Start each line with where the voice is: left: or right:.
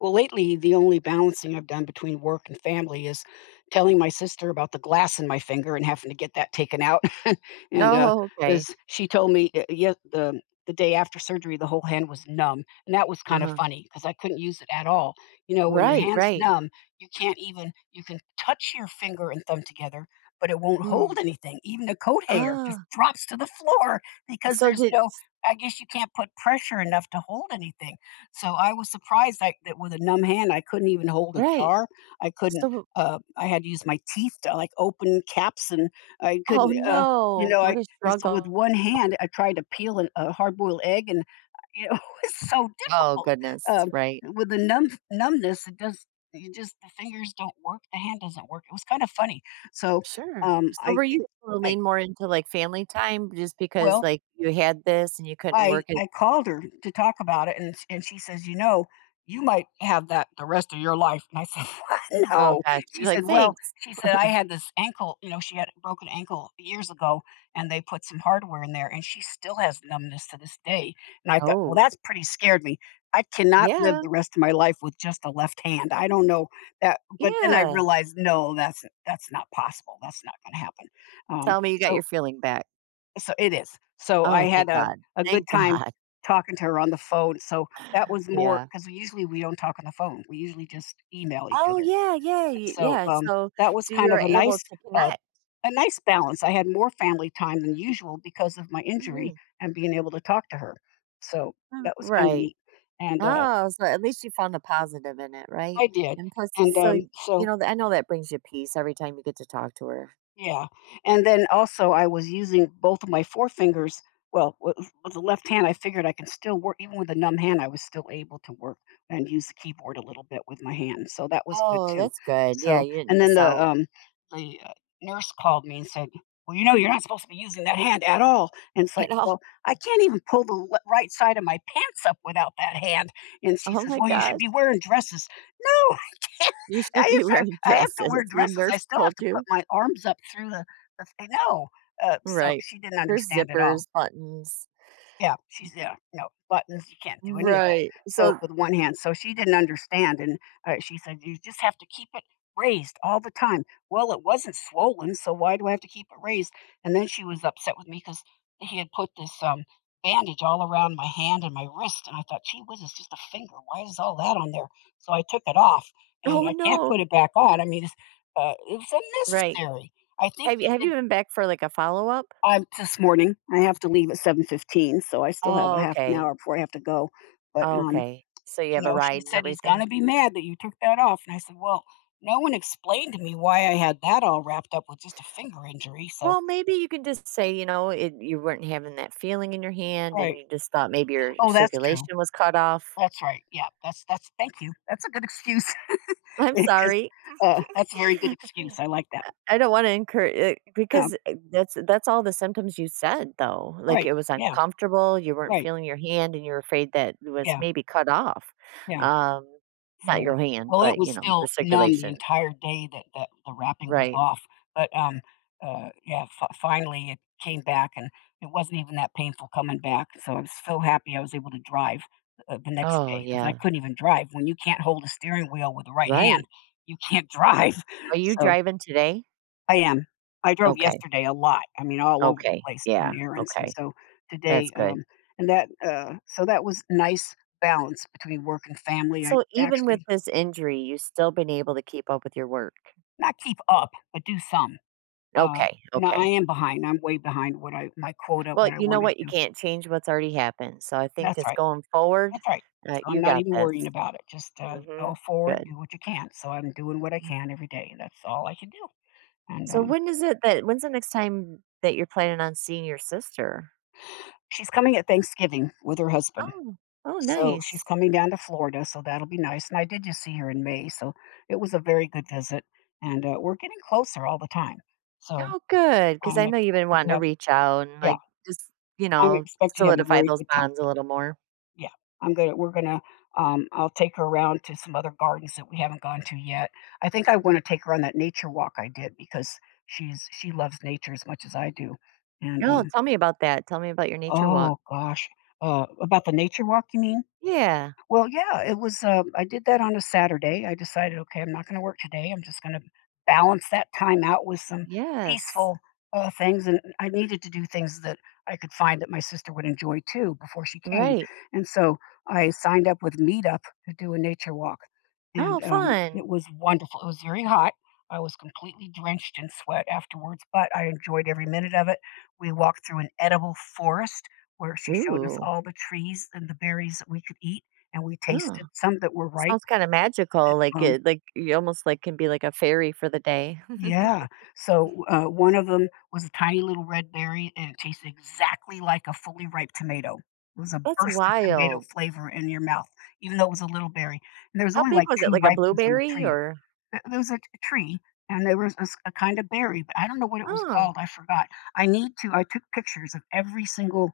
left: Well, lately, the only balancing I've done between work and family is telling my sister about the glass in my finger and having to get that taken out. and
right: Oh, okay.
left: as she told me, yeah, the day after surgery, the whole hand was numb, and that was kind of
right: Uh-huh.
left: funny because I couldn't use it at all. You know, when your
right: Right,
left: hand's
right: right.
left: numb, you can't even you can touch your finger and thumb together, but it won't hold
right: Mm.
left: anything. Even a coat hanger just
right: Ah,
left: drops to the floor because
right: so
left: there's
right: did
left: no.
right: s
left: I guess you can't put pressure enough to hold anything, so I was surprised I that with a numb hand, I couldn't even hold a
right: right.
left: jar. I couldn't,
right: So
left: I had to use my teeth to, like, open caps, and I
right: oh,
left: couldn't, you
right: no.
left: know, I
right: What a
left: and so with
right: struggle.
left: one hand, I tried to peel an a hard-boiled egg, and it was so
right: Oh,
left: difficult.
right: goodness,
left: Um,
right: right.
left: with the numbness, it does you just the fingers don't work, the hand doesn't work. It was kinda funny. So,
right: Sure. So
left: I
right: were
left: think
right: you able to
left: I
right: lean more into, like, family time just because,
left: well
right: like, you had this and you couldn't work as
left: I called her to talk about it, and sh and she says, "You know, you might have that the rest of your life." And I said, "What?
right: oh
left: No."
right: gosh,
left: She
right: you're
left: said,
right: like,
left: "Well,"
right: "Thanks."
left: she said, "I had this ankle," you know, she had a broken ankle years ago, and they put some hardware in there, and she still has numbness to this day. And I thought, "Well,
right: Oh,
left: that's pretty scared me. I cannot live
right: yeah,
left: the rest of my life with just a left hand. I don't know that." But then I
right: yeah.
left: realized, no, that's not possible. That's not gonna happen. Um,
right: Tell me you got
left: so
right: your feeling back.
left: so it is. So I
right: Oh,
left: had
right: thank God.
left: a good
right: Thank
left: time
right: God.
left: talking to her on the phone. So that was more
right: Yeah.
left: because usually we don't talk on the phone. We usually just email each
right: Oh,
left: other.
right: yeah, yeah, y
left: so
right: yeah.
left: um,
right: So
left: that was
right: so
left: kind
right: you're
left: of a
right: able
left: nice,
right: to
left: uh,
right: connect.
left: a nice balance. I had more family time than usual because of my injury
right: Mhm.
left: and being able to talk to her. So that was kind of
right: Right.
left: neat. And
right: Oh, so at least you found the positive in it,
left: I
right: right?
left: did.
right: And plus,
left: And
right: so
left: um,
right: you
left: so
right: know, I know that brings you peace every time you get to talk to her.
left: yeah, and then also I was using both of my forefingers well, with with the left hand, I figured I can still work. Even with a numb hand, I was still able to work and use the keyboard a little bit with my hand, so that was good
right: Oh,
left: too.
right: that's good. Yeah,
left: So
right: you didn't
left: and then
right: miss
left: the,
right: out
left: um, the, uh, nurse called me and said, "Well, you know, you're not supposed to be using that hand at all," and it's like,
right: at all.
left: "Well, I can't even pull the le right side of my pants up without that hand," and she
right: Oh
left: says,
right: my
left: "Well, you should
right: gosh,
left: be wearing dresses." "No, I can't."
right: you should be wearing
left: I have to
right: dresses.
left: wear
right: The
left: dresses, I
right: nurse
left: still have
right: told
left: to put
right: you,
left: my arms up through the thing. No, so
right: right?
left: she didn't
right: There's
left: understand at all.
right: zippers, buttons,
left: Yeah, she's yeah, no, buttons, you can't do any of that.
right: right?
left: So
right: So,
left: with one hand, so she didn't understand, and she said, "You just have to keep it raised all the time." Well, it wasn't swollen, so why do I have to keep it raised? And then she was upset with me because he had put this bandage all around my hand and my wrist, and I thought, "Gee whiz, it's just a finger. Why is all that on there?" So I took it off, and
right: oh
left: I can't put
right: no,
left: it back on. I mean, it's, it was
right: right?
left: unnecessary. I think
right: Have you
left: he
right: have you
left: did
right: been back for like a follow up?
left: I'm this morning. I have to leave at 7:15, so I still have a
right: Oh,
left: half an
right: okay,
left: hour before I have to go. But,
right: okay. So you have
left: you
right: a
left: know, she
right: ride and
left: said, "He's
right: everything.
left: gonna be mad that you took that off." And I said, "Well, no one explained to me why I had that all wrapped up with just a finger injury, so."
right: Well, maybe you can just say, you know, it, you weren't having that feeling in your hand and
left: Right.
right: you just thought maybe your
left: Oh, that's true.
right: circulation was cut off.
left: That's right. Yeah. That's Thank you. That's a good excuse.
right: I'm
left: Because,
right: sorry.
left: that's a very good excuse. I like that.
right: I don't want to incur
left: Um,
right: because that's all the symptoms you said though. Like
left: right.
right: it was
left: Yeah.
right: uncomfortable, you weren't
left: Right.
right: feeling your hand and you're afraid that it was
left: Yeah.
right: maybe cut off.
left: Yeah.
right: Um not
left: So,
right: your hand,
left: well, it
right: but
left: was
right: you know, the
left: still numb the
right: circulation.
left: entire day that the wrapping was
right: Right.
left: off, but, yeah, fi finally, it came back, and it wasn't even that painful coming back, so I was so happy I was able to drive, the next
right: Oh,
left: day because I
right: yeah.
left: couldn't even drive. When you can't hold a steering wheel with the right hand,
right: Right.
left: you can't drive.
right: Are you
left: So
right: driving today?
left: I am. I drove
right: Okay.
left: yesterday a lot, I mean, all over the
right: Okay.
left: place
right: Yeah.
left: doing errands, and
right: Okay.
left: so
right: That's
left: today,
right: good.
left: and that, so that was nice balance between work and family. I
right: So even with
left: actually
right: this injury, you have still been able to keep up with your work?
left: not keep up, but do some. Uh,
right: Okay,
left: no, I
right: okay.
left: am behind. I'm way behind what I my quota,
right: Well,
left: what I
right: you know
left: want to
right: what? You
left: do.
right: can't change what's already happened. So I think
left: That's
right: just
left: right.
right: going forward,
left: That's right. So I'm
right: you
left: not
right: got
left: even
right: this.
left: worrying about it. Just
right: Hmm.
left: go forward,
right: Good.
left: do what you can. So I'm doing what I
right: Mm.
left: can every day. That's all I can do. And
right: So when is it that, when's the next time that you're planning on seeing your sister?
left: She's coming at Thanksgiving with her husband.
right: Oh, oh,
left: So she's
right: nice.
left: coming down to Florida. So that'll be nice. And I did just see her in May. So it was a very good visit. And We're getting closer all the time. So
right: Oh, good. Cause
left: I'm
right: I know you've been
left: expecting
right: wanting
left: to
right: to
left: have,
right: reach out and
left: yeah,
right: like just, you
left: I'm
right: know,
left: expecting to have a
right: solidify
left: very
right: those
left: good.
right: bonds a little more.
left: Yeah, I'm gonna we're gonna, I'll take her around to some other gardens that we haven't gone to yet. I think I
right: Mm.
left: wanna take her on that nature walk I did because she loves nature as much as I do, and,
right: No,
left: um
right: tell me about that. Tell me about your nature walk.
left: oh gosh, about the nature walk, you mean?
right: Yeah.
left: Well, yeah, it was, I did that on a Saturday. I decided, "Okay, I'm not gonna work today. I'm just gonna balance that time out with some
right: Yes.
left: peaceful, things," and I needed to do things that I could find that my sister would enjoy too before she came,
right: Right.
left: and so I signed up with Meetup to do a nature walk,
right: Oh,
left: and,
right: fun.
left: it was wonderful. It was very hot. I was completely drenched in sweat afterwards, but I enjoyed every
right: Mhm.
left: minute of it. We walked through an edible forest where she showed us
right: Ooh,
left: all the trees and the berries that we could eat, and we
right: yeah.
left: tasted some that were ripe.
right: Sounds kinda magical, like
left: Um,
right: it like, you almost, like, can be like a fairy for the day.
left: yeah. So, one of them was a tiny little red berry, and it tasted exactly like a fully ripe tomato. It was a
right: That's
left: burst of tomato
right: wild.
left: flavor in your mouth, even though it was a little berry. And there was
right: How
left: only
right: big
left: like
right: was it?
left: two
right: Like a
left: ripe ones on the
right: blueberry
left: tree.
right: or
left: Th There was a t tree, and there was a kind of berry, but I don't know what it was
right: Oh.
left: called, I forgot. I need to I took pictures of every single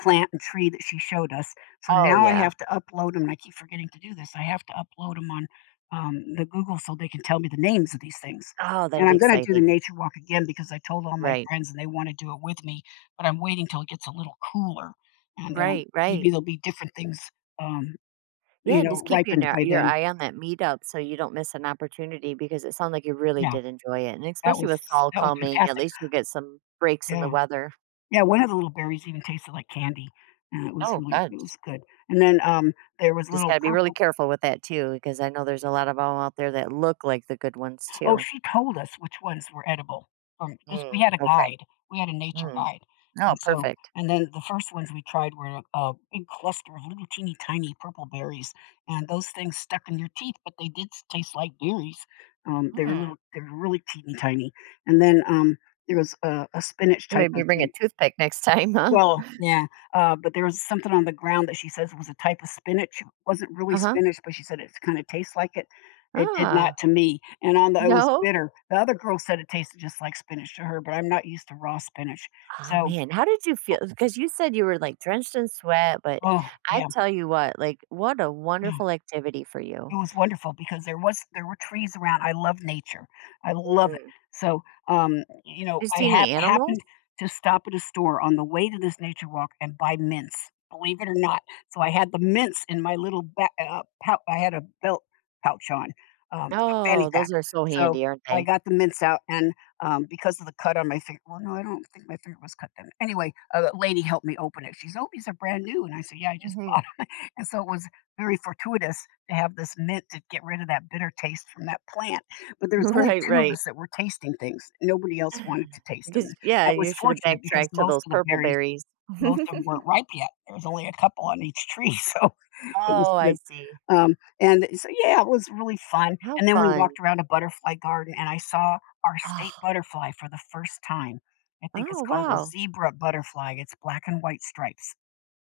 left: plant and tree that she showed us, so
right: Oh,
left: now I
right: yeah.
left: have to upload 'em, and I keep forgetting to do this. I have to upload them on, the Google, so they can tell me the names of these things,
right: Oh, that'll
left: and
right: be
left: I'm gonna do the
right: exciting.
left: nature walk again because I told all my
right: Right.
left: friends and they wanna do it with me, but I'm waiting till it gets a little cooler, and,
right: Right,
left: maybe
right: right.
left: there'll be different things, um, you
right: Yeah, just
left: know,
right: keep your
left: ripened
right: na
left: by
right: your
left: then.
right: eye on that meetup so you don't miss an opportunity because it sounds like you really
left: Yeah,
right: did enjoy it, and
left: that
right: especially
left: was
right: with fall
left: that was
right: coming, at
left: fantastic.
right: least you'll get some breaks in the
left: Yeah.
right: weather.
left: Yeah, one of the little berries even tasted like candy, and
right: Oh, good.
left: it was good, and then there was
right: Just
left: little
right: gotta be really
left: purple.
right: careful with that too, because I know there's a lot of them out there that look like the good ones
left: Oh,
right: too.
left: she told us which ones were edible. From this, we
right: Mm,
left: had a
right: okay.
left: guide, we had a nature
right: Mm.
left: guide,
right: Oh,
left: and so,
right: perfect.
left: and then the first ones we tried were a big cluster of little teeny tiny purple berries, and those things stuck in your teeth, but they did s taste like berries, they were little,
right: Mm.
left: they were really teeny tiny, and then there was a spinach type
right: Maybe
left: of
right: bring a
left: thing.
right: toothpick next time, huh?
left: Well, yeah, but there was something on the ground that she says was a type of spinach. It wasn't really
right: Uh-huh.
left: spinach, but she said it kind of tastes like it. It did not
right: Ah.
left: to me, and on the it was
right: No?
left: bitter. The other girl said it tasted just like spinach to her, but I'm not used to raw spinach.
right: Oh,
left: So,
right: man, how did you feel? Because you said you were, like, drenched in sweat, but
left: oh
right: I
left: yeah.
right: tell you what, like, what a wonderful activity for
left: It
right: you.
left: was wonderful because there were trees around. I love nature. I love it.
right: Mhm.
left: So, you know,
right: You
left: I
right: see any animals?
left: happened to stop at a store on the way to this nature walk and buy mints, believe it or not. So I had the mints in my little pouch. I had a belt pouch on, fanny
right: Oh,
left: pack.
right: those are so
left: So
right: handy, aren't
left: I
right: they?
left: got the mints out, and because of the cut on my finger, well, no, I don't think my finger was cut then. Anyway, a lady helped me open it. She says, "Oh, these are brand new," and I said, "Yeah, I just
right: Mhm.
left: bought them." And so it was very fortuitous to have this mint to get rid of that bitter taste from that plant, but there was only
right: Right,
left: 2 of
right: right.
left: us that were tasting things. Nobody else wanted to taste them.
right: 'Cause yeah,
left: That was
right: you should have
left: fortunate because
right: backtracked to
left: most
right: those
left: of the
right: purple
left: berries
right: berries.
left: most of them 'em weren't ripe yet. There was only a couple on each tree, so it was
right: Oh, I
left: good.
right: see.
left: And so, yeah, it was really fun,
right: How
left: and then we
right: fun.
left: walked around a butterfly garden, and I saw our state
right: Oh,
left: butterfly for the first time. I think it's
right: oh,
left: called a
right: wow.
left: zebra butterfly. It's black and white stripes,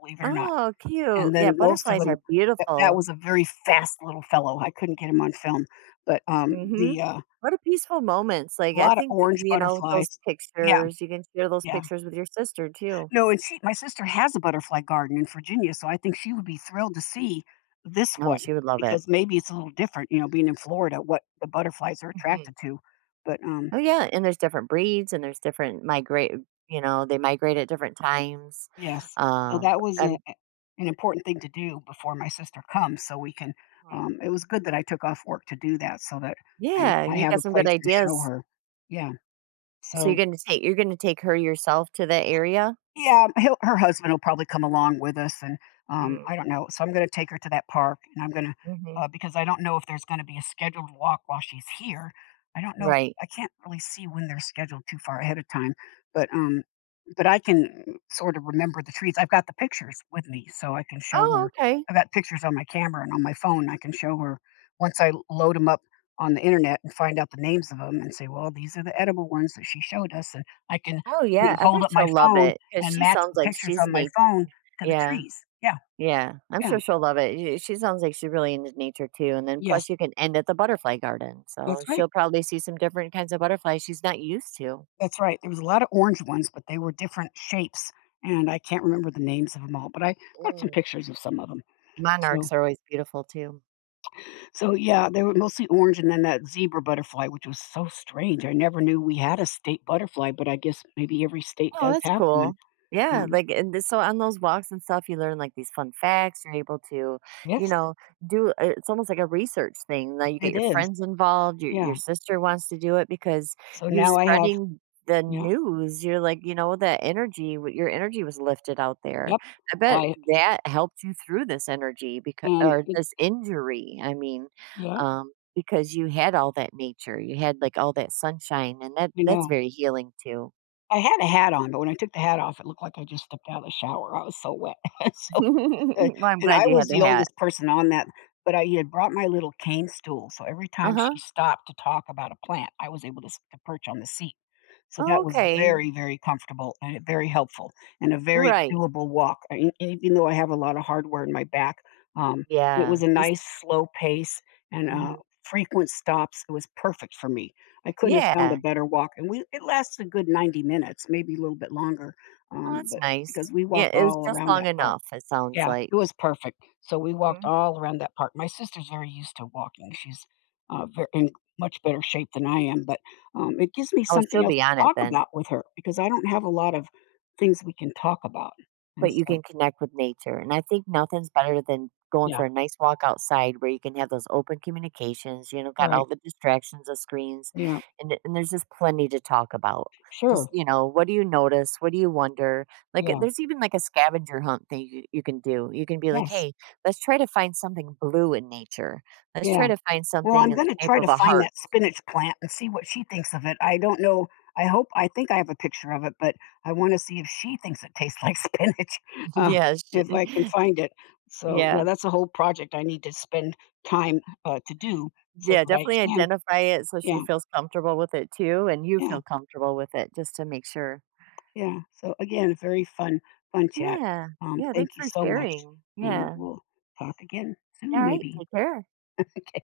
left: believe it or not.
right: Oh,
left: And
right: cute. Yeah,
left: then most of
right: butterflies
left: 'em,
right: are
left: that
right: beautiful.
left: was a very fast little fellow. I couldn't get him on film, but,
right: Mm. Mhm. What a peaceful moments,
left: a
right: like, I
left: lot of
right: think,
left: orange
right: you know, those
left: butterflies. Yeah,
right: pictures you can share those
left: yeah.
right: pictures with your sister too.
left: No, and she my sister has a butterfly garden in Virginia, so I think she would be thrilled to see this
right: Oh,
left: one,
right: she would love it.
left: because maybe it's a little different, you know, being in Florida, what the butterflies are
right: Mhm.
left: attracted to, but,
right: Oh, yeah, and there's different breeds and there's different migrate you know, they migrate at different times.
left: Yes. So that was
right: And
left: a an important thing to do before my sister comes so we can,
right: Mhm.
left: it was good that I took off work to do that so that I
right: Yeah,
left: I
right: you
left: have
right: got
left: a
right: some good
left: place to show
right: ideas.
left: her. Yeah.
right: So
left: So
right: you're gonna take her yourself to the area?
left: yeah, he'll her husband will probably come along with us, and,
right: Mm,
left: I don't know. So I'm gonna take her to that park, and I'm gonna,
right: mhm.
left: because I don't know if there's gonna be a scheduled walk while she's here. I don't know,
right: Right.
left: I can't really see when they're scheduled too far ahead of time, but, um but I can sort of remember the trees. I've got the pictures with me, so I can show
right: Oh,
left: her.
right: okay.
left: I've got pictures on my camera and on my phone. I can show her once I load them up on the Internet and find out the names of them and say, "Well, these are the edible ones that she showed us," and I can,
right: Oh,
left: you know,
right: yeah, I
left: hold
right: bet
left: up my
right: she'll love
left: phone
right: it because
left: and
right: she
left: match
right: sounds
left: the
right: like
left: pictures
right: she's
left: on my
right: nat
left: phone to the
right: Yeah,
left: trees. Yeah,
right: yeah, I'm
left: yeah.
right: sure she'll love it. Y she sounds like she's really into nature too, and then
left: Yes,
right: plus you can end at the butterfly garden,
left: that's
right: so
left: right,
right: she'll probably see some different kinds of butterflies she's not used to.
left: that's right. There was a lot of orange ones, but they were different shapes, and I can't remember the names of them all, but I got some
right: Mm.
left: pictures of some of them. So
right: Monarchs are always beautiful too.
left: so, yeah, they were mostly orange, and then that zebra butterfly, which was so strange. I never knew we had a state butterfly, but I guess maybe every state
right: Oh,
left: does
right: that's
left: have one.
right: cool. Yeah,
left: Um,
right: like and th so on those walks and stuff, you learn like these fun facts. You're able to, you
left: yes,
right: know, do it's almost like a research thing. Now you get
left: it
right: your
left: is.
right: friends involved. Your
left: Yeah.
right: sister wants to do it because
left: So
right: you're
left: now I have,
right: spreading the
left: yeah,
right: news. You're like, you know, that energy. Your energy was lifted out there.
left: yep.
right: I bet
left: I
right: that helped you through this energy because
left: and
right: or
left: it
right: this injury. I mean,
left: yeah,
right: because you had all that nature. You had like all that sunshine, and that
left: I
right: that's
left: know.
right: very healing too.
left: I had a hat on, but when I took the hat off, it looked like I just stepped out of the shower. I was so wet. So, uh,
right: Well, I'm
left: and I
right: glad you
left: was
right: had the
left: the
right: hat.
left: oldest person on that, but I had brought my little cane stool. So every time she
right: Uh-huh.
left: stopped to talk about a plant, I was able to, to perch on the seat. So
right: Oh,
left: that was
right: okay.
left: very, very comfortable and very helpful and a very
right: Right.
left: doable walk. I e Even though I have a lot of hardware in my back, um, it was
right: Yeah.
left: a
right: Just
left: nice slow pace and,
right: mhm.
left: frequent stops. It was perfect for me. I couldn't have found a
right: Yeah.
left: better walk, and we it lasted a good 90 minutes, maybe a little bit longer,
right: Oh, that's
left: but because
right: nice.
left: we
right: Yeah,
left: walked
right: it was
left: all
right: just
left: around that
right: long
left: park.
right: enough, it sounds
left: Yeah,
right: like.
left: it was perfect. So we walked
right: Mhm.
left: all around that park. My sister's very used to walking. She's very, in much better shape than I am, but it gives me
right: Oh,
left: something
right: she'll
left: else
right: be on
left: to
right: it
left: talk
right: then.
left: about with her because I don't have a lot of things we can talk about. And
right: But you
left: so,
right: can connect with nature. And I think nothing's better than going
left: yeah,
right: for a nice walk outside where you can have those open communications, you know, got
left: right.
right: all the distractions of screens
left: Yeah,
right: and there's just plenty to talk about.
left: sure.
right: Just, you know, what do you notice? What do you wonder? Like,
left: Yeah,
right: there's even like a scavenger hunt thing you can do. You can be like,
left: yes.
right: hey, let's try to find something blue in nature. Let's
left: Yeah.
right: try to find
left: Well,
right: something
left: I'm
right: in the
left: gonna
right: shape
left: try to
right: of a
left: find
right: heart.
left: that spinach plant and see what she thinks of it. I don't know. I hope, I think I have a picture of it, but I wanna see if she thinks it tastes like spinach, um,
right: Yeah.
left: if I can find it. So, yeah,
right: Yeah.
left: that's a whole project I need to spend time, to do so
right: Yeah,
left: that I
right: definitely
left: can,
right: identify it so she
left: yeah,
right: feels comfortable with it too, and you
left: yeah,
right: feel comfortable with it just to make sure.
left: yeah. So, again, very fun chat.
right: Yeah. Yeah,
left: Thank
right: thanks
left: you
right: for
left: so much,
right: sharing.
left: and
right: Yeah.
left: we'll talk again
right: All
left: soon
right: right.
left: maybe.
right: Take care.
left: Okay.